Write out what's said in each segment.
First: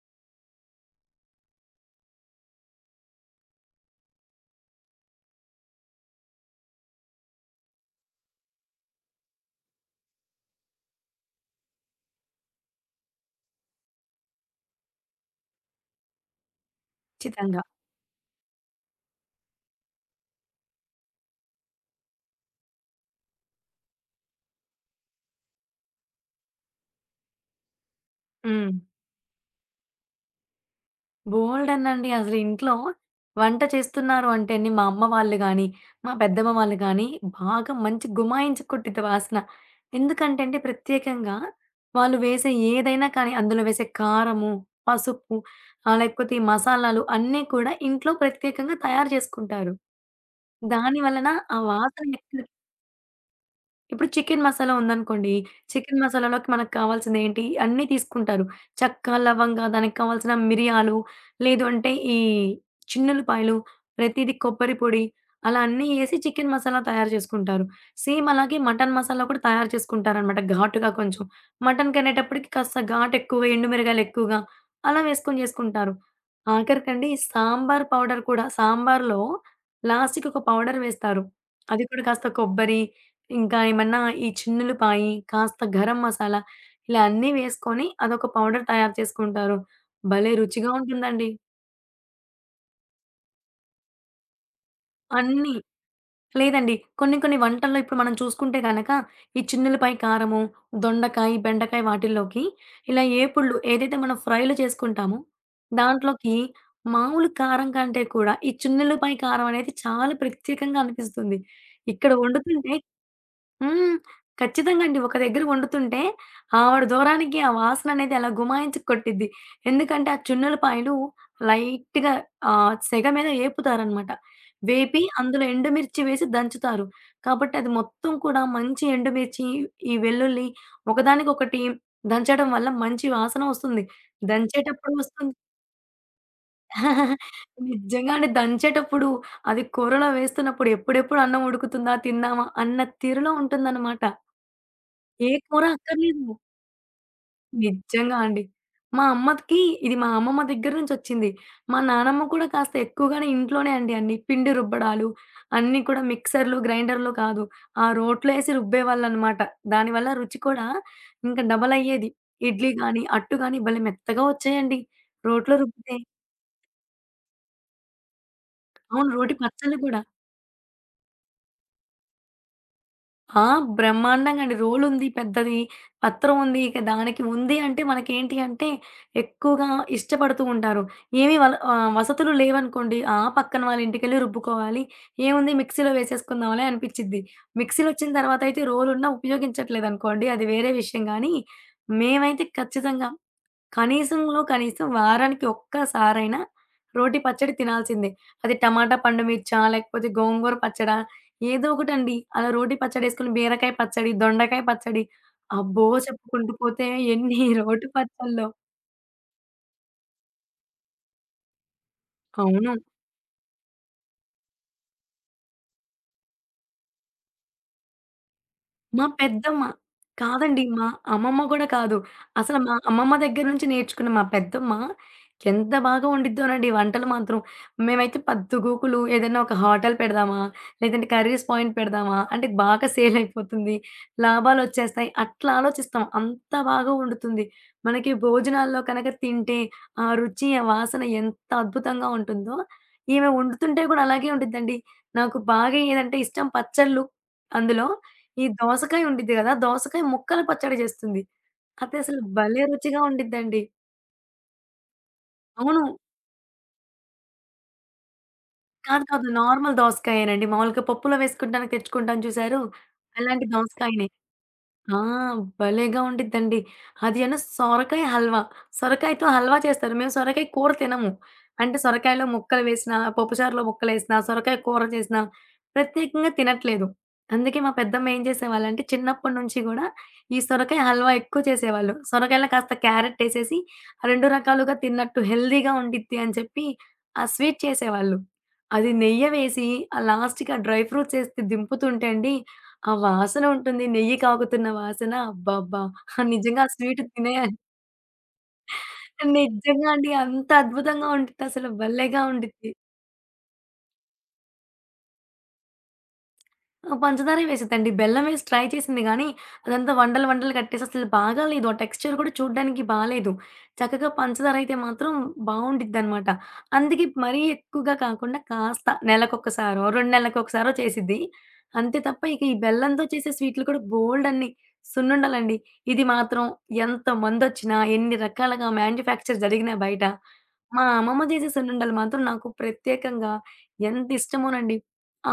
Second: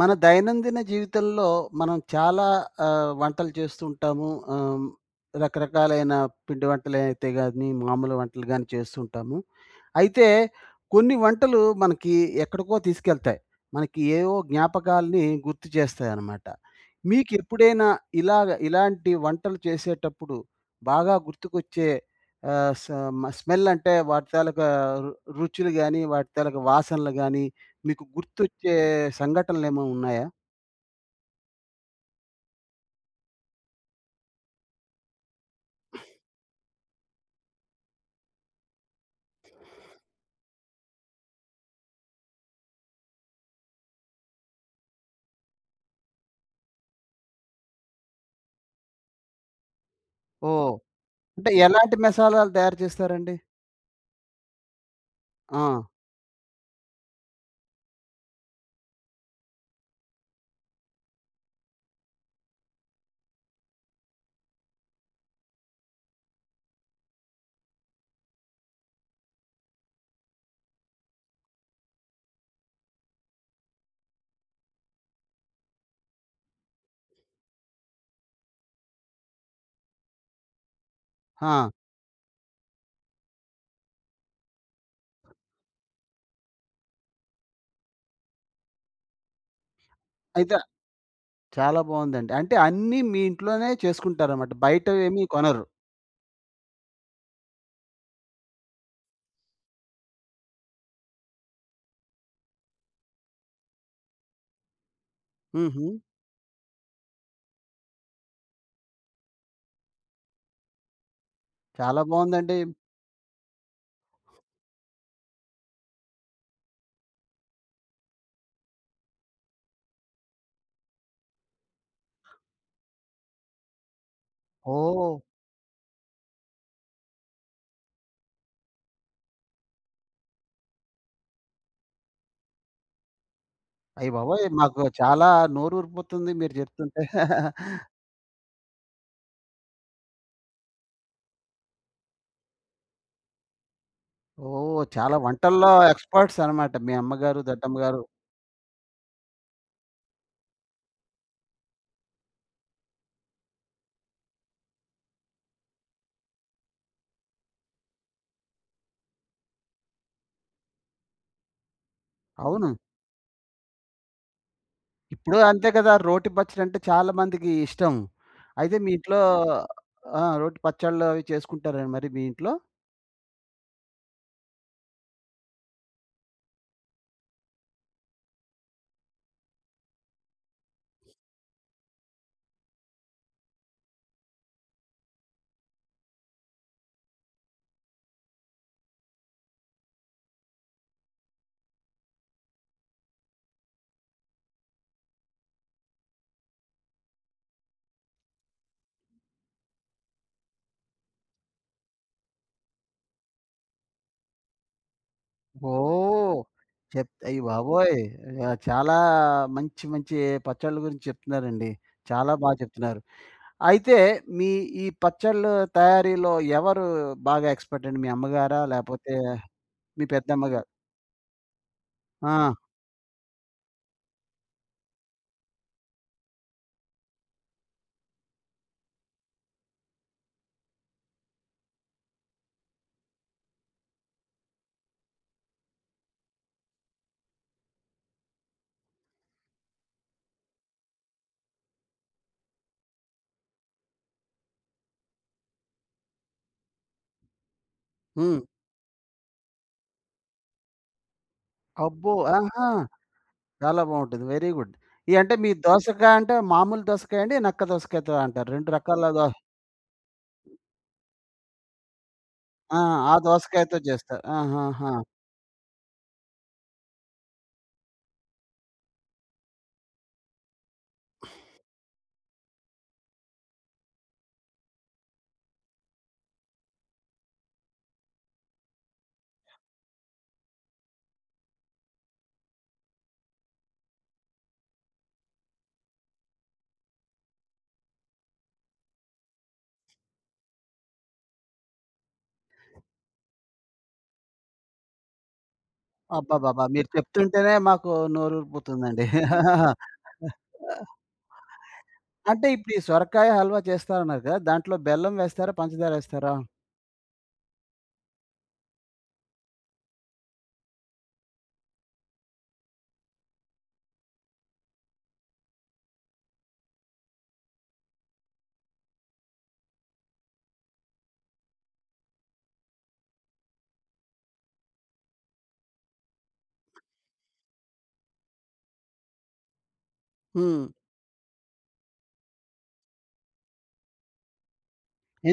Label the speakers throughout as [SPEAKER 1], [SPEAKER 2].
[SPEAKER 1] మన దైనందిన జీవితంలో మనం చాలా వంటలు చేస్తూ ఉంటాము. ఆహ్, రకరకాలైన పిండి వంటలైతే గాని, మామూలు వంటలు గాని చేస్తూ ఉంటాము. అయితే కొన్ని వంటలు మనకి ఎక్కడికో తీసుకెళ్తాయి. మనకి ఏవో జ్ఞాపకాల్ని గుర్తు చేస్తాయన్నమాట.
[SPEAKER 2] ఖచ్చితంగా.
[SPEAKER 1] మీకెప్పుడైనా ఇలాగ ఇలాంటి వంటలు చేసేటప్పుడు బాగా గుర్తుకొచ్చే ఆహ్, స మ స్మెల్ అంటే వాటి తాలూకా రు రుచులు గాని, వాటి తాలూకా వాసనలు గాని మీకు
[SPEAKER 2] హ్మ్.
[SPEAKER 1] గుర్తొచ్చే సంఘటనలేమో ఉన్నాయా?
[SPEAKER 2] బోలెడన్నండి. అసలు ఇంట్లో వంట చేస్తున్నారు అంటేనే మా అమ్మ వాళ్ళు గాని, మా పెద్దమ్మ వాళ్ళు గాని బాగా మంచి గుమాయించి కొట్టిద్ది వాసన. ఎందుకంటే అండి ప్రత్యేకంగా వాళ్ళు వేసే ఏదైనా కానీ అందులో వేసే కారము, పసుపు లేకపోతే ఈ మసాలాలు అన్నీ కూడా ఇంట్లో ప్రత్యేకంగా తయారు చేసుకుంటారు.
[SPEAKER 1] ఓహ్!
[SPEAKER 2] దాని వలన
[SPEAKER 1] అంటే
[SPEAKER 2] ఆ
[SPEAKER 1] ఎలాంటి
[SPEAKER 2] వాసన ఎక్కడ
[SPEAKER 1] మసాలాలు తయారు చేస్తారండి?
[SPEAKER 2] ఇప్పుడు చికెన్ మసాలా ఉందనుకోండి.
[SPEAKER 1] ఆ!
[SPEAKER 2] చికెన్ మసాలాలోకి మనకు కావాల్సిందేంటి అన్నీ తీసుకుంటారు. చెక్క, లవంగా, దానికి కావాల్సిన మిరియాలు, లేదు అంటే ఈ చిన్నుల్లిపాయలు, ప్రతీది కొబ్బరి పొడి అలా అన్నీ ఏసి చికెన్ మసాలా తయారు చేసుకుంటారు. సేమ్ అలాగే మటన్ మసాలా కూడా తయారు చేసుకుంటారనమాట ఘాటుగా కొంచెం. మటన్ కనేటప్పటికి కాస్త ఘాటు ఎక్కువగా, ఎండు మిరగాయలు ఎక్కువగా అలా వేసుకొని చేసుకుంటారు. ఆఖరికండి సాంబార్ పౌడర్ కూడా సాంబార్‌లో లాస్ట్‌కి ఒక పౌడర్ వేస్తారు.
[SPEAKER 1] ఆ!
[SPEAKER 2] అది కూడా కాస్త కొబ్బరి ఇంకా ఏమన్నా ఈ చిన్నులపాయి, కాస్త గరం మసాలా ఇలా అన్నీ వేసుకొని అదొక పౌడర్ తయారు చేసుకుంటారు. భలే
[SPEAKER 1] అయితే
[SPEAKER 2] రుచిగా ఉంటుందండి.
[SPEAKER 1] చాలా బావుందండి. అంటే అన్నీ మీ ఇంట్లోనే చేసుకుంటారన్నమాట. బయటవేమీ
[SPEAKER 2] అన్నీ.
[SPEAKER 1] కొనరు.
[SPEAKER 2] లేదండి. కొన్ని కొన్ని వంటల్లో ఇప్పుడు మనం చూసుకుంటే గనక ఈ చిన్నులపాయి కారము, దొండకాయ, బెండకాయ వాటిల్లోకి ఇలా ఏపుళ్ళు ఏదైతే మనం ఫ్రైలు చేసుకుంటామో
[SPEAKER 1] హుహు.
[SPEAKER 2] దాంట్లోకి మామూలు కారం కంటే కూడా ఈ చిన్నులపాయి కారం అనేది చాలా ప్రత్యేకంగా అనిపిస్తుంది.
[SPEAKER 1] చాలా
[SPEAKER 2] ఇక్కడ
[SPEAKER 1] బావుందండి.
[SPEAKER 2] వండుతుంటే హ్మ్. ఖచ్చితంగా అండి. ఒక దగ్గర వండుతుంటే ఆవిడ దూరానికి ఆ వాసననేది అలా గుమాయించి కొట్టిద్ది. ఎందుకంటే, ఆ చున్నులపాయలు లైట్‌గా సెగ మీద ఏపుతారనమాట. వేపి
[SPEAKER 1] ఓహ్!
[SPEAKER 2] అందులో ఎండుమిర్చి వేసి దంచుతారు. కాబట్టి అది మొత్తం కూడా మంచి ఎండుమిర్చి, ఈ వెల్లుల్లి ఒకదానికొకటి దంచడం వల్ల మంచి వాసన వస్తుంది.
[SPEAKER 1] అయ్యబాబోయ్! మాకు
[SPEAKER 2] దంచేటప్పుడు
[SPEAKER 1] చాలా
[SPEAKER 2] వస్తుంది.
[SPEAKER 1] నోరూరిపోతుంది మీరు చెప్తుంటే.
[SPEAKER 2] నిజంగా అండి. దంచేటప్పుడు అది కూరలో వేస్తున్నప్పుడు ఎప్పుడెప్పుడు అన్నం ఉడుకుతుందా? తిందామా? అన్న తీరులో ఉంటుందనమాట.
[SPEAKER 1] ఓహ్! చాలా
[SPEAKER 2] ఏ కూర
[SPEAKER 1] వంటల్లో
[SPEAKER 2] అక్కర్లేదు.
[SPEAKER 1] ఎక్స్‌పర్ట్స్ అన్నమాట మీ అమ్మగారు, దద్దమ్మ గారు.
[SPEAKER 2] నిజంగా అండి. మా అమ్మకి ఇది మా అమ్మమ్మ దగ్గర నుంచొచ్చింది. మా నానమ్మ కూడా కాస్త ఎక్కువగానే ఇంట్లోనే అండి అన్ని. పిండి రుబ్బడాలు, అన్నీ కూడా మిక్సర్‌లు, గ్రైండర్‌లు కాదు. ఆ రోట్లో ఏసి రుబ్బేవాళ్ళనమాట. దానివల్ల రుచి కూడా ఇంకా డబల్ అయ్యేది.
[SPEAKER 1] అవును.
[SPEAKER 2] ఇడ్లీ గాని, అట్టు గాని భలే మెత్తగా వచ్చేయండి.
[SPEAKER 1] ఇప్పుడు
[SPEAKER 2] రోట్లో
[SPEAKER 1] అంతే కదా!
[SPEAKER 2] రుబ్బితే.
[SPEAKER 1] రోటి పచ్చడంటే చాలా మందికి ఇష్టం. అయితే మీ
[SPEAKER 2] అవును.
[SPEAKER 1] ఇంట్లో
[SPEAKER 2] రోటి పచ్చళ్ళు కూడా.
[SPEAKER 1] ఆ! రోటి పచ్చళ్ళు అవి చేసుకుంటారా మరి మీ ఇంట్లో?
[SPEAKER 2] ఆ! బ్రహ్మాండంగండి. రోలుంది పెద్దది, పత్రం ఉంది. ఇక దానికి ఉంది అంటే మనకేంటి అంటే ఎక్కువగా ఇష్టపడుతూ ఉంటారు. ఏమి వల వసతులు లేవనుకోండి, ఆ పక్కన వాళ్ళ ఇంటికెళ్ళి రుబ్బుకోవాలి. ఏముంది మిక్సీలో వేసేసుకుందాంలే అనిపిచ్చిద్ది. మిక్సీలొచ్చిన తర్వాతయితే రోలున్నా ఉపయోగించట్లేదనుకోండి అది వేరే విషయం గానీ, మేమైతే ఖచ్చితంగా కనీసంలో కనీసం వారానికి ఒక్కసారైనా రోటి పచ్చడి తినాల్సిందే. అది టమాటా పండు మిర్చా, లేకపోతే గోంగూర పచ్చడా, ఏదో ఒకటండి. అలా రోటి పచ్చడేసుకొని బీరకాయ పచ్చడి, దొండకాయ పచ్చడి, అబ్బో!
[SPEAKER 1] ఓహ్!
[SPEAKER 2] చెప్పుకుంటూ పోతే ఎన్ని
[SPEAKER 1] అయ్య
[SPEAKER 2] రోటి
[SPEAKER 1] బాబోయ్!
[SPEAKER 2] పచ్చళ్ళు.
[SPEAKER 1] చాలా మంచి మంచి పచ్చళ్ళ గురించి చెప్తున్నారండి. చాలా బా
[SPEAKER 2] అవును.
[SPEAKER 1] చెప్తున్నారు. అయితే మీ ఈ పచ్చళ్ళు తయారీలో ఎవరు బాగా ఎక్స్‌పర్ట్ అండి? మీ అమ్మగారా?
[SPEAKER 2] మా
[SPEAKER 1] లేపోతే
[SPEAKER 2] పెద్దమ్మ.
[SPEAKER 1] మీ
[SPEAKER 2] కాదండి.
[SPEAKER 1] పెద్దమ్మగారు
[SPEAKER 2] మా అమ్మమ్మ గూడా కాదు.
[SPEAKER 1] ఆ!
[SPEAKER 2] అసలు మా అమ్మమ్మ దగ్గర నుంచి నేర్చుకున్న మా పెద్దమ్మ ఎంత బాగా వండిద్దోనండి వంటలు మాత్రం. మేమైతే పద్దు గూకులు ఏదైనా ఒక హోటల్ పెడదామా? లేదంటే కర్రీస్ పాయింట్ పెడదామా? అంటే బాగా సేల్ అయిపోతుంది. లాభాలొచ్చేస్తాయి. అట్లా ఆలోచిస్తాం. అంత బాగా వండుతుంది. మనకి భోజనాల్లో కనక తింటే ఆ రుచి, ఆ వాసన ఎంత అద్భుతంగా ఉంటుందో, ఈమె వండుతుంటే గూడా అలాగే ఉండిద్దండి. నాకు బాగా ఏదంటే ఇష్టం పచ్చళ్ళు అందులో
[SPEAKER 1] హ్మ్.
[SPEAKER 2] ఈ దోసకాయ ఉండిద్ది గదా! దోసకాయ ముక్కల పచ్చడి జేస్తుంది.
[SPEAKER 1] అబ్బో!
[SPEAKER 2] అదసలు భలే
[SPEAKER 1] ఆహా!
[SPEAKER 2] రుచిగా ఉండిద్దండి.
[SPEAKER 1] చాలా బావుంటుంది. Very good. ఈ అంటే మీ
[SPEAKER 2] అవును.
[SPEAKER 1] దోసకాయ అంటే మామూలు దోసకాయ అండి? నక్క దోసకాయతో అంటారు. 2
[SPEAKER 2] కాదు.
[SPEAKER 1] రకాల దో
[SPEAKER 2] కాదు. నార్మల్ దోసకాయేనండి. మామూలుగా పప్పులో వేసుకుంటానికి తెచ్చుకుంటాం చూసారు?
[SPEAKER 1] ఆ! ఆ
[SPEAKER 2] అలాంటి
[SPEAKER 1] దోసకాయతో
[SPEAKER 2] దోసకాయనే.
[SPEAKER 1] చేస్తారు. ఆహాహా!
[SPEAKER 2] ఆ! భలేగా ఉండిద్దండి. అది అను సొరకాయ హల్వా. సొరకాయతో హల్వా చేస్తారు. మేము సొరకాయ కూర తినము. అంటే సొరకాయలో ముక్కలు వేసినా, పప్పుచారులో ముక్కలేసినా, సొరకాయ కూర చేసినా ప్రత్యేకంగా తినట్లేదు. అందుకే మా పెద్దమ్మ ఏం చేసేవాళ్ళంటే చిన్నప్పటి నుంచి గూడా ఈ సొరకాయ హల్వా ఎక్కువ చేసేవాళ్ళు. సొరకాయలో కాస్త క్యారట్ ఏసేసి 2 రకాలుగా తిన్నట్టు హెల్తీగా ఉండిద్ది అని చెప్పి ఆ స్వీట్ చేసేవాళ్ళు. అది నెయ్య వేసి ఆ లాస్ట్‌కి ఆ డ్రై ఫ్రూట్స్ ఏసి దింపుతుంటే అండి ఆ వాసన ఉంటుంది. నెయ్యి కాగుతున్న వాసన అబ్బబ్బా!
[SPEAKER 1] అబ్బబ్బబ్బా!
[SPEAKER 2] నిజంగా ఆ
[SPEAKER 1] మీరు
[SPEAKER 2] స్వీట్ తినే
[SPEAKER 1] చెప్తుంటేనే మాకు నోరూరిపోతుందండి.
[SPEAKER 2] నిజంగా అండి. అంత అద్భుతంగా ఉండిద్దసలు భలేగా
[SPEAKER 1] అంటే
[SPEAKER 2] ఉండిద్ది.
[SPEAKER 1] ఇప్పుడు ఈ సొరకాయ హల్వా చేస్తారన్నారు కదా! దాంట్లో బెల్లం వేస్తారా? పంచదార ఏస్తారా?
[SPEAKER 2] ఆ! పంచదారే వేసిద్దండి. బెల్లం వేసి ట్రై చేసింది గానీ, అదంతా వండలు వండలు కట్టేసి అసలు బాగాలేదు. ఆ టెక్స్చర్ కూడా చూడ్డానికి బాలేదు. చక్కగా పంచదారయితే మాత్రం బావుండిద్దనమాట. అందుకే మరీ ఎక్కువగా కాకుండా కాస్త నెలకొకసారో, 2 నెలలకొకసారో చేసిద్ది. అంతే తప్ప ఇక ఈ బెల్లంతో చేసే స్వీట్లు కూడా బోలెడన్ని సున్నుండలండి. ఇది మాత్రం ఎంతమందొచ్చినా, ఎన్ని రకాలుగా మ్యాన్యుఫ్యాక్చర్ జరిగినా బయట,
[SPEAKER 1] హ్మ్.
[SPEAKER 2] మా అమ్మమ్మ చేసే సున్నుండలు మాత్రం నాకు ప్రత్యేకంగా ఎంత ఇష్టమోనండి.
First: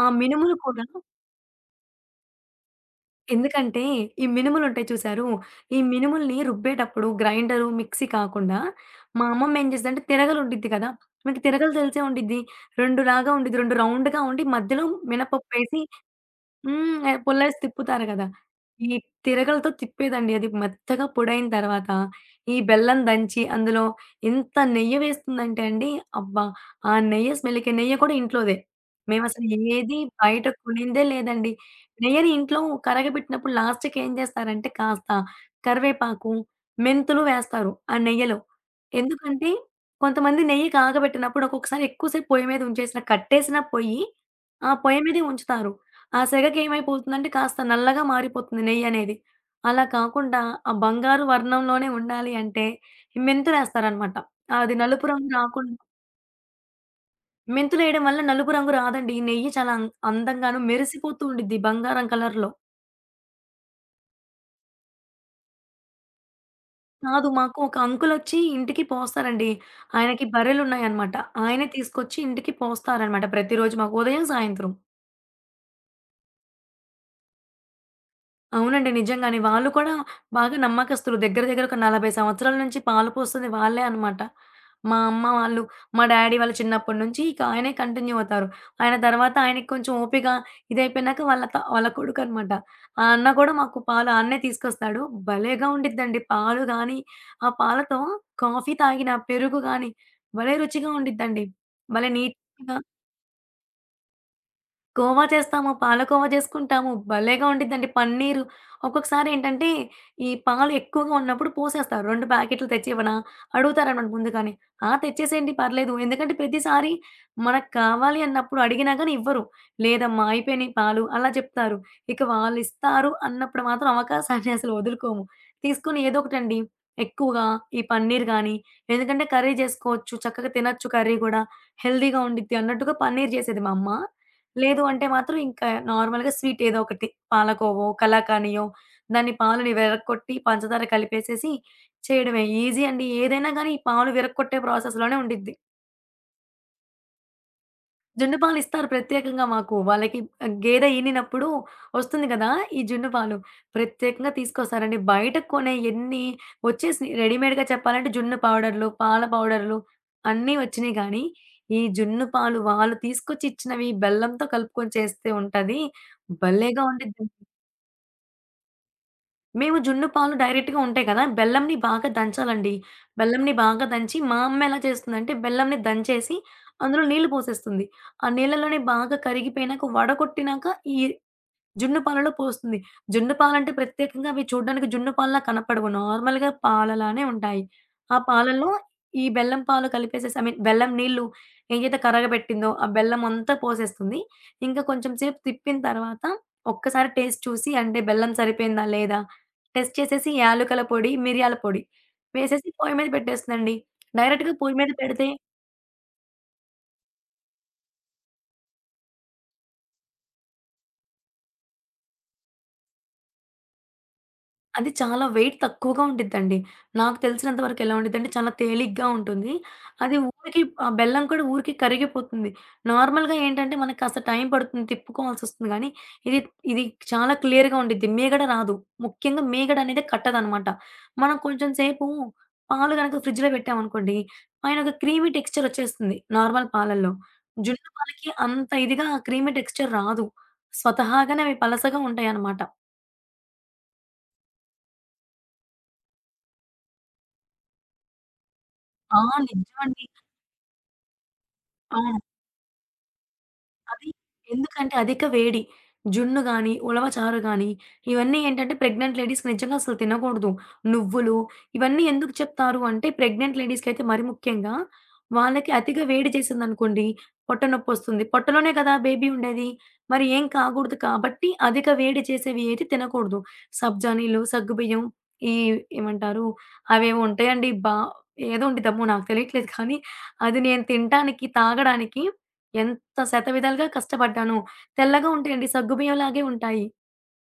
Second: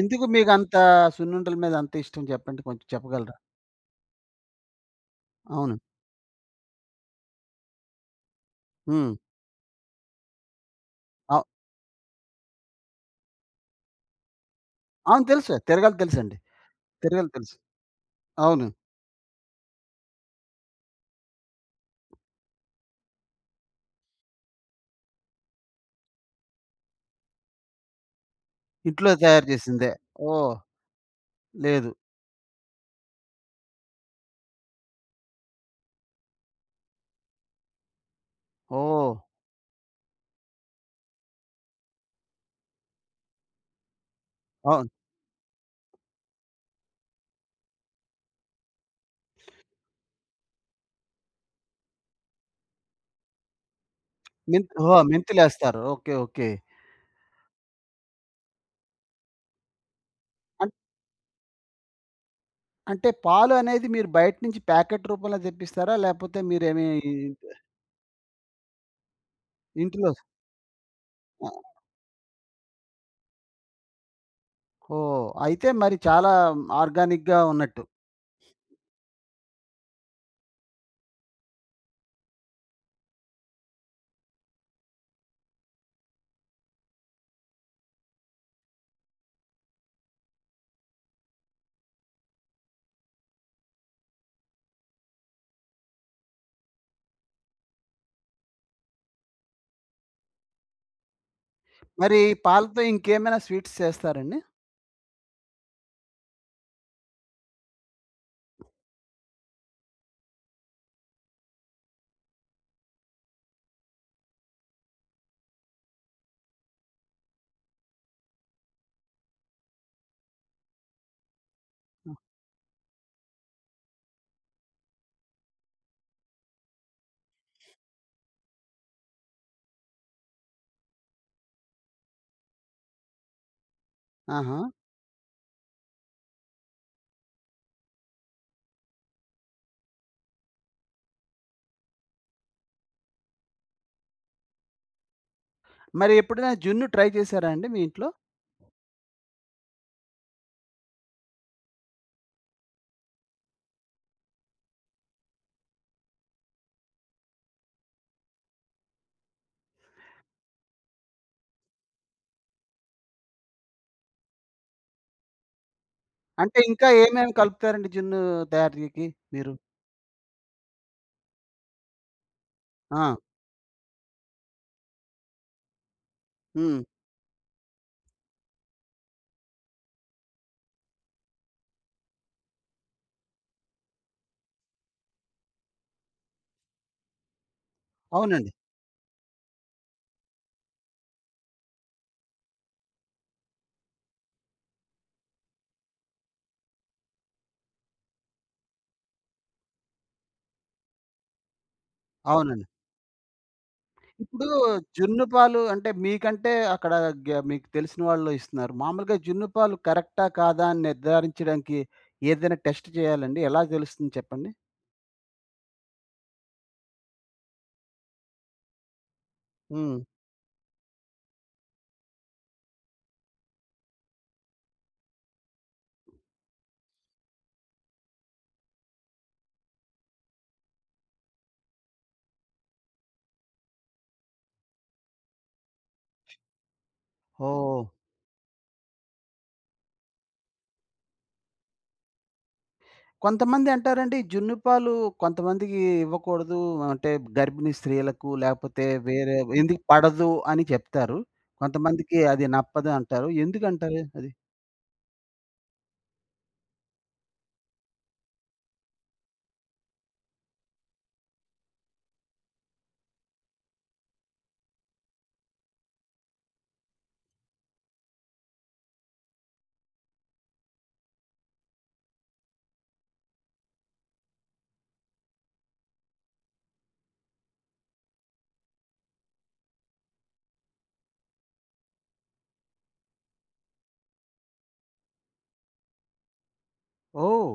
[SPEAKER 2] ఆ మినుములు
[SPEAKER 1] మీకంత
[SPEAKER 2] కూడా
[SPEAKER 1] సున్నుండల మీద అంత ఇష్టం చెప్పండి? కొంచెం చెప్పగలరా?
[SPEAKER 2] ఎందుకంటే, ఈ మినుములుంటాయి చూసారూ?
[SPEAKER 1] అవును.
[SPEAKER 2] ఈ మినుముల్ని రుబ్బేటప్పుడు గ్రైండరు, మిక్సీ కాకుండా
[SPEAKER 1] హ్మ్.
[SPEAKER 2] మా అమ్మమ్మ ఏం చేసేదంటే తిరగలుండిద్ది కదా! మీకు
[SPEAKER 1] అవ్
[SPEAKER 2] తిరగలు తెలిసే ఉండిద్ది. 2 లాగా ఉండిద్ది. 2 రౌండ్‌గా ఉండి మధ్యలో
[SPEAKER 1] అవును. తెలుసు.
[SPEAKER 2] మినపప్పేసి
[SPEAKER 1] తిరగలి తెలుసండి.
[SPEAKER 2] హ్మ్.
[SPEAKER 1] తిరగలి తెలుసు.
[SPEAKER 2] పుల్లేసి తిప్పుతారు గదా!
[SPEAKER 1] అవును.
[SPEAKER 2] ఈ తిరగలతో తిప్పేదండి. అది మెత్తగా పొడైన తర్వాత, ఈ బెల్లం దంచి అందులో ఎంత నెయ్యి వేస్తుందంటే అండి, అబ్బా! ఆ నెయ్యి స్మెల్‌కి నెయ్యి కూడా ఇంట్లోదే.
[SPEAKER 1] ఇంట్లో తయారు
[SPEAKER 2] మేమసలు
[SPEAKER 1] చేసిందే.
[SPEAKER 2] ఏది బయట
[SPEAKER 1] ఓహ్!
[SPEAKER 2] కొనిందే లేదండి.
[SPEAKER 1] లేదు.
[SPEAKER 2] నెయ్యిని ఇంట్లో కరగబెట్టినప్పుడు లాస్ట్‌కి ఏం చేస్తారంటే కాస్త కరివేపాకు, మెంతులు వేస్తారు ఆ నెయ్యిలో.
[SPEAKER 1] ఓహ్!
[SPEAKER 2] ఎందుకంటే కొంతమంది నెయ్యి కాగబెట్టినప్పుడు ఒక్కొక్కసారి ఎక్కువ సేపు పొయ్యి మీద ఉంచేసిన కట్టేసినా పొయ్యి, ఆ
[SPEAKER 1] అవును.
[SPEAKER 2] పొయ్యి మీదే ఉంచుతారు. ఆ సెగకేమైపోతుందంటే కాస్త నల్లగా మారిపోతుంది నెయ్యనేది. అలా కాకుండా ఆ బంగారు వర్ణంలోనే ఉండాలి అంటే మెంతులేస్తారనమాట. అది
[SPEAKER 1] ఓహో!
[SPEAKER 2] నలుపు రంగు రాకుండా
[SPEAKER 1] మెంతులేస్తారు. ఓకే. ఓకే.
[SPEAKER 2] మెంతులేయడం వల్ల నలుపు రంగు రాదండి. ఈ నెయ్యి చాలా అం అందంగాను
[SPEAKER 1] అన్
[SPEAKER 2] మెరిసిపోతూ ఉండిద్ది బంగారం కలర్‌లో.
[SPEAKER 1] అంటే పాలు అనేది మీరు బయట నుంచి ప్యాకెట్ రూపంలో తెప్పిస్తారా? లేపోతే మీరేమి
[SPEAKER 2] కాదు మాకు ఒక అంకులొచ్చి ఇంటికి పోస్తారండి.
[SPEAKER 1] ఇంట్లో
[SPEAKER 2] ఆయనకి బర్రెలున్నాయనమాట.
[SPEAKER 1] ఆ!
[SPEAKER 2] ఆయనే తీసుకొచ్చి ఇంటికి పోస్తారనమాట ప్రతిరోజు మాకు ఉదయం, సాయంత్రం.
[SPEAKER 1] ఓహ్! అయితే మరి చాలా ఆర్గానిక్‌గా ఉన్నట్టు.
[SPEAKER 2] అవునండి. నిజంగానే. వాళ్ళు కూడా బాగా నమ్మకస్తులు. దగ్గర దగ్గర ఒక 40 సంవత్సరాల నుంచి పాలు పోస్తుంది వాళ్ళే అనమాట. మా అమ్మ వాళ్ళు, మా డ్యాడీ వాళ్ళు చిన్నప్పటి నుంచి ఇక ఆయనే కంటిన్యూ అవుతారు. ఆయన తర్వాత ఆయనకి కొంచెం ఓపిక ఇదైపోయినాక వాళ్ళ త వాళ్ళ కొడుకనమాట. ఆ అన్న కూడా మాకు పాలు అన్నే తీసుకొస్తాడు. భలేగా ఉండిద్దండి. పాలు గాని, ఆ పాలతో కాఫీ తాగిన పెరుగు గాని భలే రుచిగా ఉండిద్దండి. భలే
[SPEAKER 1] మరి
[SPEAKER 2] నీట్‌గా
[SPEAKER 1] పాలతో ఇంకేమైనా స్వీట్స్ చేస్తారండి?
[SPEAKER 2] కోవా చేస్తాము. పాలకోవా చేసుకుంటాము. భలేగా ఉండిద్దండి. పన్నీరు ఒక్కొక్కసారి ఏంటంటే, ఈ పాలు ఎక్కువగా ఉన్నప్పుడు పోసేస్తారు. 2 ప్యాకెట్లు తెచ్చివ్వనా? అడుగుతారనమాట ముందుగానే. ఆ! తెచ్చేసేయండి పర్లేదు. ఎందుకంటే ప్రతిసారి మనకు కావాలి అన్నప్పుడు అడిగినా గాని ఇవ్వరు. లేదమ్మా అయిపోయినాయి పాలు అలా చెప్తారు. ఇక వాళ్ళిస్తారు అన్నప్పుడు మాత్రం అవకాశాన్ని అసలు వదులుకోము. తీసుకొని ఏదో ఒకటండి ఎక్కువగా ఈ పన్నీర్ గానీ, ఎందుకంటే కర్రీ చేసుకోవచ్చు. చక్కగా తినొచ్చు కర్రీ గూడా. హెల్తీగా ఉండిద్ది అన్నట్టుగా పన్నీర్ చేసేది మా అమ్మ.
[SPEAKER 1] ఆహా!
[SPEAKER 2] లేదు అంటే మాత్రం ఇంకా నార్మల్‌గా స్వీట్ ఏదో ఒకటి పాలకోవో, కలాకానియో దాన్ని పాలని విరగ్గొట్టి పంచదార కలిపేసేసి చేయడమే. ఈజీ అండి. ఏదైనా గానీ ఈ పాలు విరగ్గొట్టే ప్రాసెస్‌లోనే ఉండిద్ది.
[SPEAKER 1] మరి ఎప్పుడైనా జున్ను ట్రై చేసారా అండి మీ ఇంట్లో?
[SPEAKER 2] జున్ను పాలిస్తారు ప్రత్యేకంగా మాకు. వాళ్ళకి గేదె ఈనినప్పుడు వస్తుంది కదా! ఈ జున్ను పాలు ప్రత్యేకంగా తీసుకొస్తారండి. బయట కొనే ఎన్ని వచ్చేసినియి రెడీమేడ్‌గా చెప్పాలంటే జున్ను పౌడర్‌లు, పాల పౌడర్‌లు అన్నీ వచ్చినియి గానీ, ఈ జున్ను పాలు వాళ్ళు తీసుకొచ్చి ఇచ్చినవి బెల్లంతో కలుపుకొని చేస్తే ఉంటది.
[SPEAKER 1] అంటే
[SPEAKER 2] భలేగా
[SPEAKER 1] ఇంకా
[SPEAKER 2] ఉండిద్దండి.
[SPEAKER 1] ఏమేమి కలుపుతారండి జున్ను తయారీకి మీరు?
[SPEAKER 2] మేము జున్ను పాలు డైరెక్ట్‌గా ఉంటాయి కదా! బెల్లంని బాగా దంచాలండి.
[SPEAKER 1] ఆ!
[SPEAKER 2] బెల్లంని బాగా దంచి మా అమ్మ ఎలా చేస్తుందంటే బెల్లంని దంచేసి
[SPEAKER 1] హ్మ్.
[SPEAKER 2] అందులో నీళ్లు పోసేస్తుంది. ఆ నీళ్లలోనే బాగా కరిగిపోయినాక, వడగొట్టినాక ఈ జున్ను పాలలో పోస్తుంది. జున్ను పాలంటే ప్రత్యేకంగా అవి చూడ్డానికి జున్ను పాల్లా కనపడవు. నార్మల్‌గా పాలలానే ఉంటాయి. ఆ
[SPEAKER 1] అవునండి.
[SPEAKER 2] పాలలో ఈ బెల్లం పాలు కలిపేసేసి ఐ మీన్ బెల్లం నీళ్ళు ఏదైతే కరగబెట్టిందో ఆ బెల్లం అంతా పోసేస్తుంది. ఇంకా కొంచెం సేపు తిప్పిన తర్వాత ఒక్కసారి టేస్ట్ చూసి అంటే బెల్లం సరిపోయిందా లేదా టెస్ట్ చేసేసి యాలుకల పొడి, మిరియాల పొడి
[SPEAKER 1] అవునండి.
[SPEAKER 2] వేసేసి పొయ్యి మీద పెట్టేస్తుందండి.
[SPEAKER 1] ఇప్పుడు
[SPEAKER 2] డైరెక్ట్‌గా పొయ్యి మీద
[SPEAKER 1] జున్ను
[SPEAKER 2] పెడితే
[SPEAKER 1] పాలు అంటే మీకంటే అక్కడ మీకు తెలిసిన వాళ్ళు ఇస్తున్నారు. మామూలుగా జున్ను పాలు కరెక్టా? కాదా? అని నిర్ధారించడానికి ఏదైనా టెస్ట్ చేయాలండి. ఎలా తెలుస్తుంది చెప్పండి?
[SPEAKER 2] అది చాలా వెయిట్ తక్కువగా ఉండిద్దండి. నాకు తెలిసినంత వరకు ఎలా ఉండిద్దంటే చాలా తేలిగ్గా ఉంటుంది.
[SPEAKER 1] హ్మ్.
[SPEAKER 2] అది ఊరికి ఆ బెల్లం కూడా ఊరికే కరిగిపోతుంది. నార్మల్‌గా ఏంటంటే మనకి కాస్త టైం పడుతుంది తిప్పుకోవాల్సొస్తుంది గానీ, ఇది ఇది చాలా క్లియర్‌గా ఉండిద్ది. మీగడ రాదు. ముఖ్యంగా మీగడ అనేది కట్టదనమాట. మనం కొంచెం సేపు పాలు గనక ఫ్రిడ్జ్‌లో పెట్టామనుకోండి, పైన ఒక క్రీమీ టెక్స్చర్ ఒచ్చేస్తుంది నార్మల్ పాలల్లో.
[SPEAKER 1] ఓహ్!
[SPEAKER 2] జున్ను పాలకి అంత ఇదిగా క్రీమీ టెక్స్చర్ రాదు. స్వతహాగానే అవి పలసగా ఉంటాయనమాట.
[SPEAKER 1] కొంతమంది అంటారండి జున్ను పాలు కొంతమందికి ఇవ్వకూడదు. అంటే గర్భిణీ స్త్రీలకు లేకపోతే
[SPEAKER 2] ఆ!
[SPEAKER 1] వేరే ఎందుకు
[SPEAKER 2] నిజమండి.
[SPEAKER 1] పడదు అని చెప్తారు.
[SPEAKER 2] ఆ!
[SPEAKER 1] కొంతమందికి అది నప్పదు అంటారు. ఎందుకంటారు
[SPEAKER 2] అది
[SPEAKER 1] అది?
[SPEAKER 2] ఎందుకంటే అధిక వేడి. జున్ను గాని, ఉలవ చారు గాని, ఇవన్నీ ఏంటంటే ప్రెగ్నెంట్ లేడీస్‌కి నిజంగా అసలు తినకూడదు. నువ్వులు ఇవన్నీ ఎందుకు చెప్తారు అంటే ప్రెగ్నెంట్ లేడీస్‌కైతే మరి ముఖ్యంగా వాళ్ళకి అతిగా వేడి చేసిందనుకోండి పొట్ట నొప్పొస్తుంది. పొట్టలోనే కదా బేబీ ఉండేది. మరి ఏం కాకూడదు కాబట్టి అధిక వేడి చేసేవి ఏది తినకూడదు. సబ్జా నీళ్ళు, సగ్గుబియ్యం ఈ ఏమంటారు అవేవో ఉంటాయండి. బా ఏదో ఉండిద్దమ్మో నాకు తెలియట్లేదు కానీ అది నేను తినటానికి, తాగడానికి ఎంత శత విధాలుగా కష్టపడ్డానో. తెల్లగా ఉంటాయండి. సగ్గుబియ్యంలాగే ఉంటాయి.
[SPEAKER 1] ఓహ్!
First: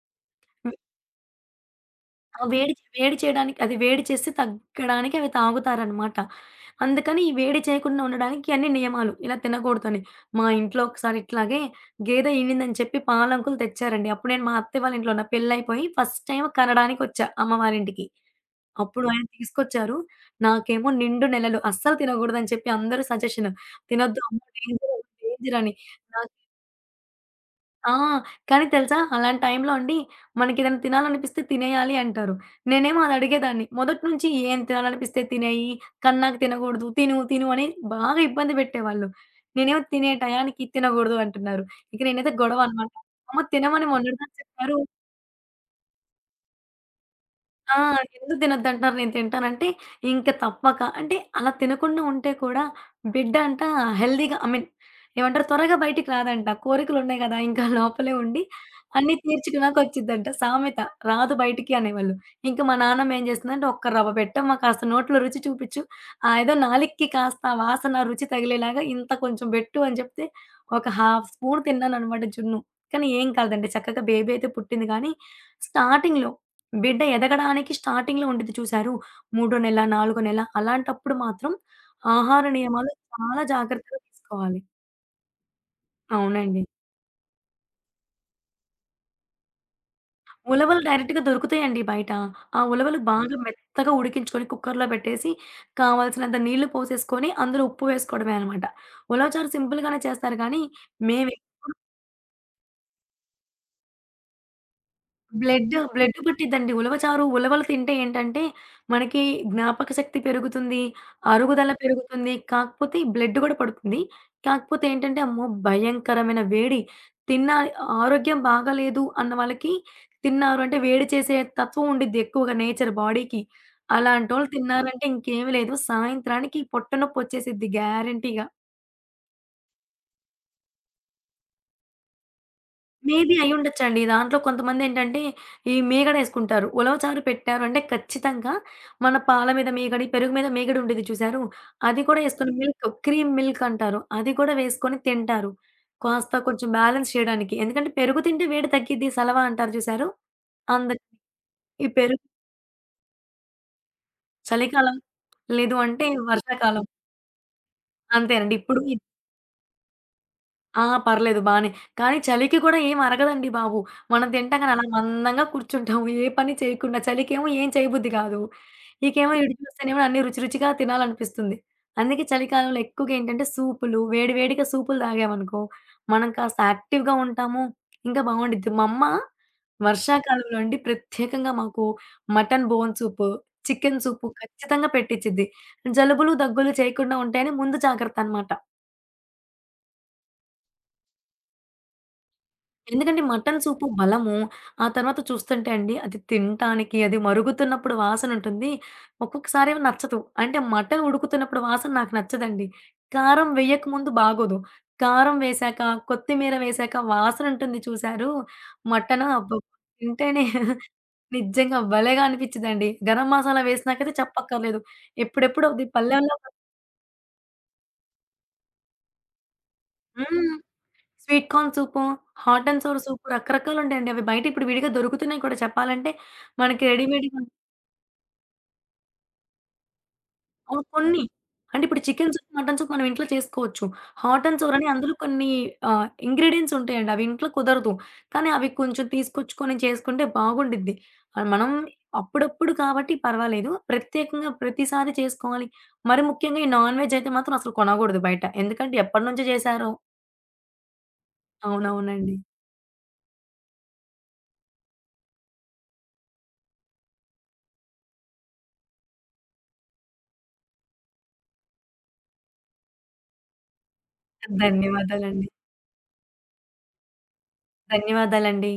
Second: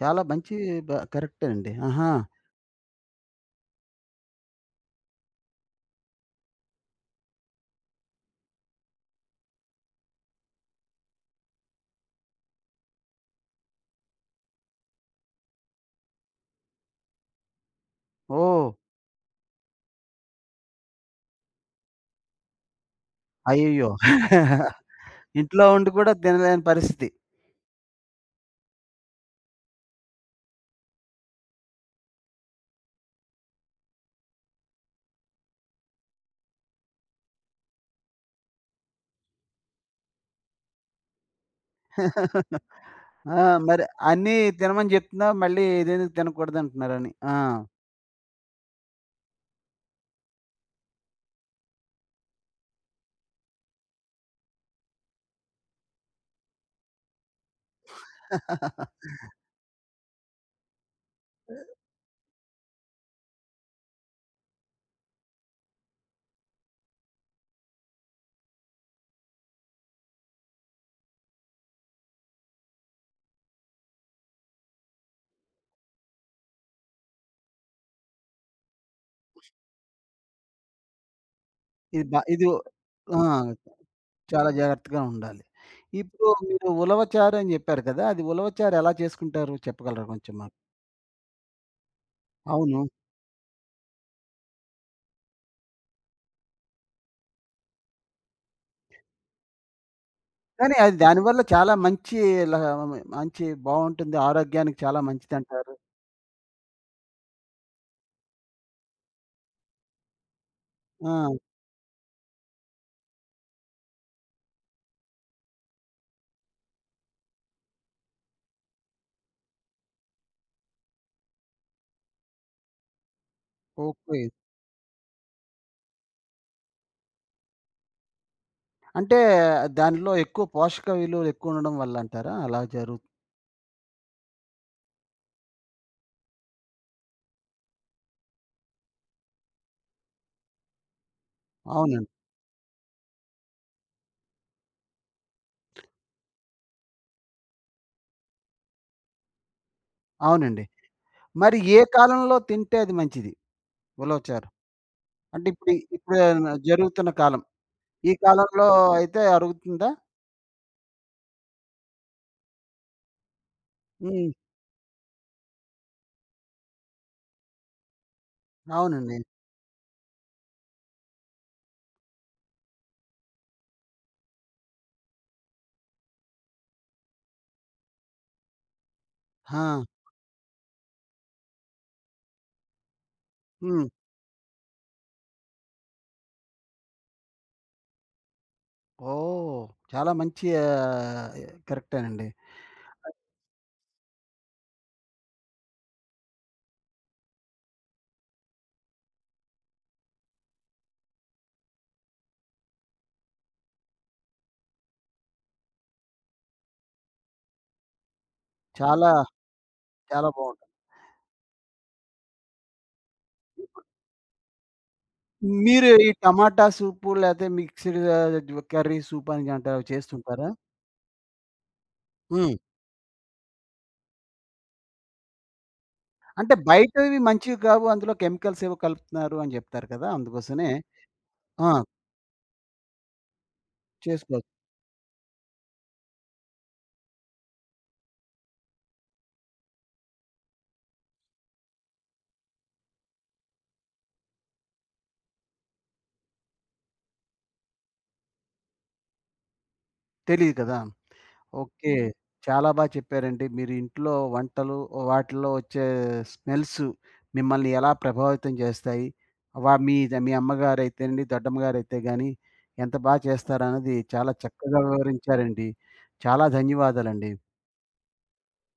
[SPEAKER 1] చాలా మంచి
[SPEAKER 2] హ్మ్.
[SPEAKER 1] కరెక్టే అండి. ఆహా!
[SPEAKER 2] ఆ వేడి వేడి చేయడానికి అది వేడి చేసి తగ్గడానికి అవి తాగుతారనమాట. అందుకని ఈ వేడి చేయకుండా ఉండడానికి ఇయన్నీ నియమాలు. ఇలా తినకూడదని. మా ఇంట్లో ఒకసారి ఇట్లాగే గేదె ఈనిందని చెప్పి పాల అంకులు తెచ్చారండి. అప్పుడు నేను మా అత్తయ్య వాళ్ళ ఇంట్లో ఉన్నా. పెళ్లయిపోయి ఫస్ట్ టైమ్ కనడానికొచ్చా అమ్మవారింటికి.
[SPEAKER 1] ఓహ్!
[SPEAKER 2] అప్పుడు ఆయన తీసుకొచ్చారు. నాకేమో నిండు నెలలు అస్సలు తినగూడదని చెప్పి అందరూ సజెషన్.
[SPEAKER 1] అయ్యయ్యో!
[SPEAKER 2] తినొద్దు అమ్మో! డేంజర్, డేంజర్
[SPEAKER 1] ఇంట్లో
[SPEAKER 2] అని.
[SPEAKER 1] ఉండి కూడా
[SPEAKER 2] నాకు
[SPEAKER 1] తినలేని పరిస్థితి.
[SPEAKER 2] ఆ! కానీ తెలుసా? అలాంటి టైంలో అండి మనకేదైనా తినాలనిపిస్తే తినేయాలి అంటారు. నేనేమో అది అడిగేదాన్ని. మొదటి నుంచి ఏం తినాలనిపిస్తే తినేయి, కన్నాక తినకూడదు, తిను తిను అని బాగా ఇబ్బంది పెట్టేవాళ్ళు. నేనేమో తినే టయానికి తినకూడదు అంటున్నారు. ఇక నేనైతే గొడవ అన్నమాట.
[SPEAKER 1] ఆ!
[SPEAKER 2] అమ్మ
[SPEAKER 1] మరి
[SPEAKER 2] తినమని
[SPEAKER 1] అన్నీ
[SPEAKER 2] మొన్నటిదాకా చెప్పారు.
[SPEAKER 1] తినమని జెప్తున్నావు. మళ్ళీ ఇదెందుకు తినకూడదంటున్నారని. ఆ!
[SPEAKER 2] ఆ! ఎందుకు తినొద్దంటున్నారు నేను తింటానంటే, ఇంక తప్పక. అంటే అలా తినకుండా ఉంటే కూడా బిడ్డ అంట హెల్తీగా ఐ మీన్ ఏమంటారు త్వరగా బయటికి రాదంట. కోరికలున్నాయి గదా! ఇంకా లోపలే ఉండి అన్నీ తీర్చుకున్నాకొచ్చిద్దంట సామెత. రాదు బయటికి అనేవాళ్ళు. ఇంక మా నాన్నమ్మ ఏం చేస్తుందంటే, "ఒక్క రవ్వ పెట్టమ్మా కాస్త నోట్లో రుచి చూపిచ్చు. ఆ ఏదో నాలికకి కాస్త ఆ వాసన, రుచి తగిలేలాగా ఇంత కొంచెం పెట్టు" అని చెప్తే ఒక హాఫ్ స్పూన్ తిన్నాననమాట జున్ను. కానీ ఏం కాదండి చక్కగా బేబీ అయితే పుట్టింది గానీ, స్టార్టింగ్‌లో బిడ్డ ఎదగడానికి స్టార్టింగ్‌లో ఉండిద్ది చూసారు. మూడో నెల, నాలుగో నెల అలాంటప్పుడు మాత్రం
[SPEAKER 1] ఇది బా
[SPEAKER 2] ఆహార
[SPEAKER 1] ఇది
[SPEAKER 2] నియమాలు
[SPEAKER 1] ఆ!
[SPEAKER 2] చాలా జాగ్రత్తగా
[SPEAKER 1] చాలా
[SPEAKER 2] తీసుకోవాలి.
[SPEAKER 1] జాగ్రత్తగా ఉండాలి. ఇప్పుడు
[SPEAKER 2] అవునండి.
[SPEAKER 1] మీరు ఉలవచారు అని జెప్పారు కదా! అది ఉలవచారు ఎలా చేసుకుంటారు చెప్పగలరా కొంచెం మాకు?
[SPEAKER 2] ఉలవలు డైరెక్ట్‌గా దొరుకుతాయండి బయట. ఆ
[SPEAKER 1] అవును.
[SPEAKER 2] ఉలవలు బాగా మెత్తగా ఉడికించుకొని కుక్కర్‌లో పెట్టేసి కావాల్సినంత నీళ్లు పోసేసుకొని అందులో ఉప్పు వేసుకోవడమే అనమాట. ఉలవచారు సింపుల్‌గానే చేస్తారు కానీ,
[SPEAKER 1] కానీ అది
[SPEAKER 2] మేం
[SPEAKER 1] దానివల్ల చాలా మంచి ల మంచి బావుంటుంది. ఆరోగ్యానికి చాలా మంచిదంటారు.
[SPEAKER 2] బ్లడ్ పట్టిద్దండి. ఉలవచారు, ఉలవలు తింటే ఏంటంటే, మనకి జ్ఞాపక శక్తి పెరుగుతుంది,
[SPEAKER 1] ఆ!
[SPEAKER 2] అరుగుదల పెరుగుతుంది. కాకపోతే బ్లడ్ గూడా పడుతుంది. కాకపోతే ఏంటంటే, అమ్మో! భయంకరమైన వేడి. తిన్న ఆరోగ్యం బాగాలేదు అన్న వాళ్ళకి, తిన్నారు అంటే వేడి చేసే తత్వం ఉండిద్ది ఎక్కువగా నేచర్ బాడీకి.
[SPEAKER 1] ఓకే.
[SPEAKER 2] అలాంటోళ్ళు తిన్నారంటే ఇంకేమి లేదు. సాయంత్రానికి పొట్టనొప్పొచ్చేసిద్ది గ్యారంటీగా.
[SPEAKER 1] అంటే దానిలో ఎక్కువ పోషక విలువలు ఎక్కువుండడం వల్లంటారా? అలా జరుగు
[SPEAKER 2] మేబీ అయ్యుండొచ్చండి. దాంట్లో కొంతమందేంటంటే, ఈ మీగడేసుకుంటారు. ఉలవచారు పెట్టారు అంటే ఖచ్చితంగా మన పాల మీద మీగడ, పెరుగు మీద మీగడ ఉండిద్ది చూసారు? అది
[SPEAKER 1] అవునండి.
[SPEAKER 2] కూడా ఏసుకొని మిల్క్, క్రీమ్ మిల్క్ అంటారు. అది కూడా వేసుకొని తింటారు. కాస్త కొంచెం బ్యాలెన్స్ చేయడానికి. ఎందుకంటే పెరుగు తింటే వేడి తగ్గిద్ది సలవ అంటారు చూసారు?
[SPEAKER 1] అవునండి.
[SPEAKER 2] అందరికి
[SPEAKER 1] మరి ఏ
[SPEAKER 2] ఈ పెరుగు
[SPEAKER 1] కాలంలో తింటే అది మంచిది ఉలవచారు?
[SPEAKER 2] చలికాలం
[SPEAKER 1] అంటే ఇప్పుడు
[SPEAKER 2] లేదు అంటే
[SPEAKER 1] ఇప్పుడు
[SPEAKER 2] వర్షాకాలం.
[SPEAKER 1] జరుగుతున్న కాలం. ఈ
[SPEAKER 2] అంతేనండి.
[SPEAKER 1] కాలంలో
[SPEAKER 2] ఇప్పుడు
[SPEAKER 1] అయితే అరుగుతుందా?
[SPEAKER 2] ఆ! పర్లేదు బానే. కానీ చలికి కూడా ఏం అరగదండి బాబు. మనం
[SPEAKER 1] హ్మ్.
[SPEAKER 2] తింటాం గాని అలా మందంగా కూర్చుంటాము. ఏ పని చేయకుండా. చలికేమో ఏం చేయబుద్ధి కాదు.
[SPEAKER 1] అవునండి.
[SPEAKER 2] ఇకేమో ఈడు చూస్తేనేమో అన్ని రుచి రుచిగా తినాలనిపిస్తుంది. అందుకే చలికాలంలో ఎక్కువగా ఏంటంటే సూపులు, వేడి వేడిగా సూపులు తాగామనుకో, మనం కాస్త యాక్టివ్‌గా ఉంటాము. ఇంకా బావుండిద్ది. మా అమ్మ
[SPEAKER 1] ఆ!
[SPEAKER 2] వర్షాకాలంలో అండి ప్రత్యేకంగా మాకు మటన్ బోన్ సూపు,
[SPEAKER 1] హ్మ్.
[SPEAKER 2] చికెన్ సూపు ఖచ్చితంగా పెట్టిచ్చిద్ది. జలుబులు, దగ్గులు చేయకుండా ఉంటాయని ముందు జాగ్రత్త అన్నమాట.
[SPEAKER 1] ఓహ్! చాలా మంచి కరెక్టేనండి.
[SPEAKER 2] ఎందుకంటే మటన్ సూపు బలము. ఆ తర్వాత చూస్తుంటే అండి అది తినటానికి అది మరుగుతున్నప్పుడు వాసనుంటుంది. ఒక్కొక్కసారేమో నచ్చదు. అంటే మటన్ ఉడుకుతున్నప్పుడు వాసన నాకు నచ్చదండి. కారం వేయకముందు బాగోదు. కారం వేశాక, కొత్తిమీర వేశాక వాసనుంటుంది చూశారు.
[SPEAKER 1] చాలా
[SPEAKER 2] మటను అబ్బబ్బ!
[SPEAKER 1] చాలా
[SPEAKER 2] తింటేనే
[SPEAKER 1] బావుంటుంది.
[SPEAKER 2] నిజంగా భలేగా అనిపిచ్చిదండి. గరం మసాలా వేసినాకైతే చెప్పక్కర్లేదు. ఎప్పుడెప్పుడు అది
[SPEAKER 1] మీరు ఈ
[SPEAKER 2] పల్లెల్లో
[SPEAKER 1] టమాటా సూపు లేతే మిక్స్‌డ్ కర్రీ సూప్ అని అంటారు చేస్తుంటారా?
[SPEAKER 2] హ్మ్. స్వీట్ కార్న్ సూపు,
[SPEAKER 1] హ్మ్.
[SPEAKER 2] హాట్ అండ్ సోర్ సూపు రకరకాలుంటాయండి. అవి బయట ఇప్పుడు విడిగా దొరుకుతున్నాయి కూడా చెప్పాలంటే.
[SPEAKER 1] అంటే
[SPEAKER 2] మనకి
[SPEAKER 1] బయటవి
[SPEAKER 2] రెడీమేడ్‌గా
[SPEAKER 1] మంచివి కావు. అందులో కెమికల్స్ ఏవో కలుపుతున్నారు అని జెప్తారు కదా! అందుకోసమే
[SPEAKER 2] అవును. కొన్ని.
[SPEAKER 1] ఆ!
[SPEAKER 2] అంటే ఇప్పుడు చికెన్ సూప్, మటన్ సూప్ మనం ఇంట్లో చేసుకోవచ్చు. హాట్
[SPEAKER 1] చేసుకోవచ్చు.
[SPEAKER 2] అండ్ సోర్ అని అందులో కొన్ని ఇంగ్రీడియెంట్స్ ఉంటాయండి. అవి ఇంట్లో కుదరదు. కానీ అవి కొంచెం తీసుకొచ్చుకొని చేసుకుంటే బాగుండిద్ది. మనం అప్పుడప్పుడు కాబట్టి పర్వాలేదు. ప్రత్యేకంగా ప్రతిసారి చేసుకోవాలి. మరి ముఖ్యంగా ఈ నాన్ వెజ్ అయితే మాత్రం అసలు కొనగూడదు బయట. ఎందుకంటే ఎప్పటినుంచో చేశారో.
[SPEAKER 1] తెలీదు కదా! ఓకే.
[SPEAKER 2] అవునవునండి.
[SPEAKER 1] చాలా బా చెప్పారండి. మీరు ఇంట్లో వంటలు వాటిల్లో వచ్చే స్మెల్స్ మిమ్మల్ని ఎలా ప్రభావితం చేస్తాయి? వా మీ మీ అమ్మగారైతేనండి, దొడ్డమ్మగారైతే గాని ఎంత బా చేస్తారన్నది చాలా చక్కగా
[SPEAKER 2] ధన్యవాదాలండి.
[SPEAKER 1] వివరించారండి. చాలా ధన్యవాదాలండి.
[SPEAKER 2] ధన్యవాదాలండి.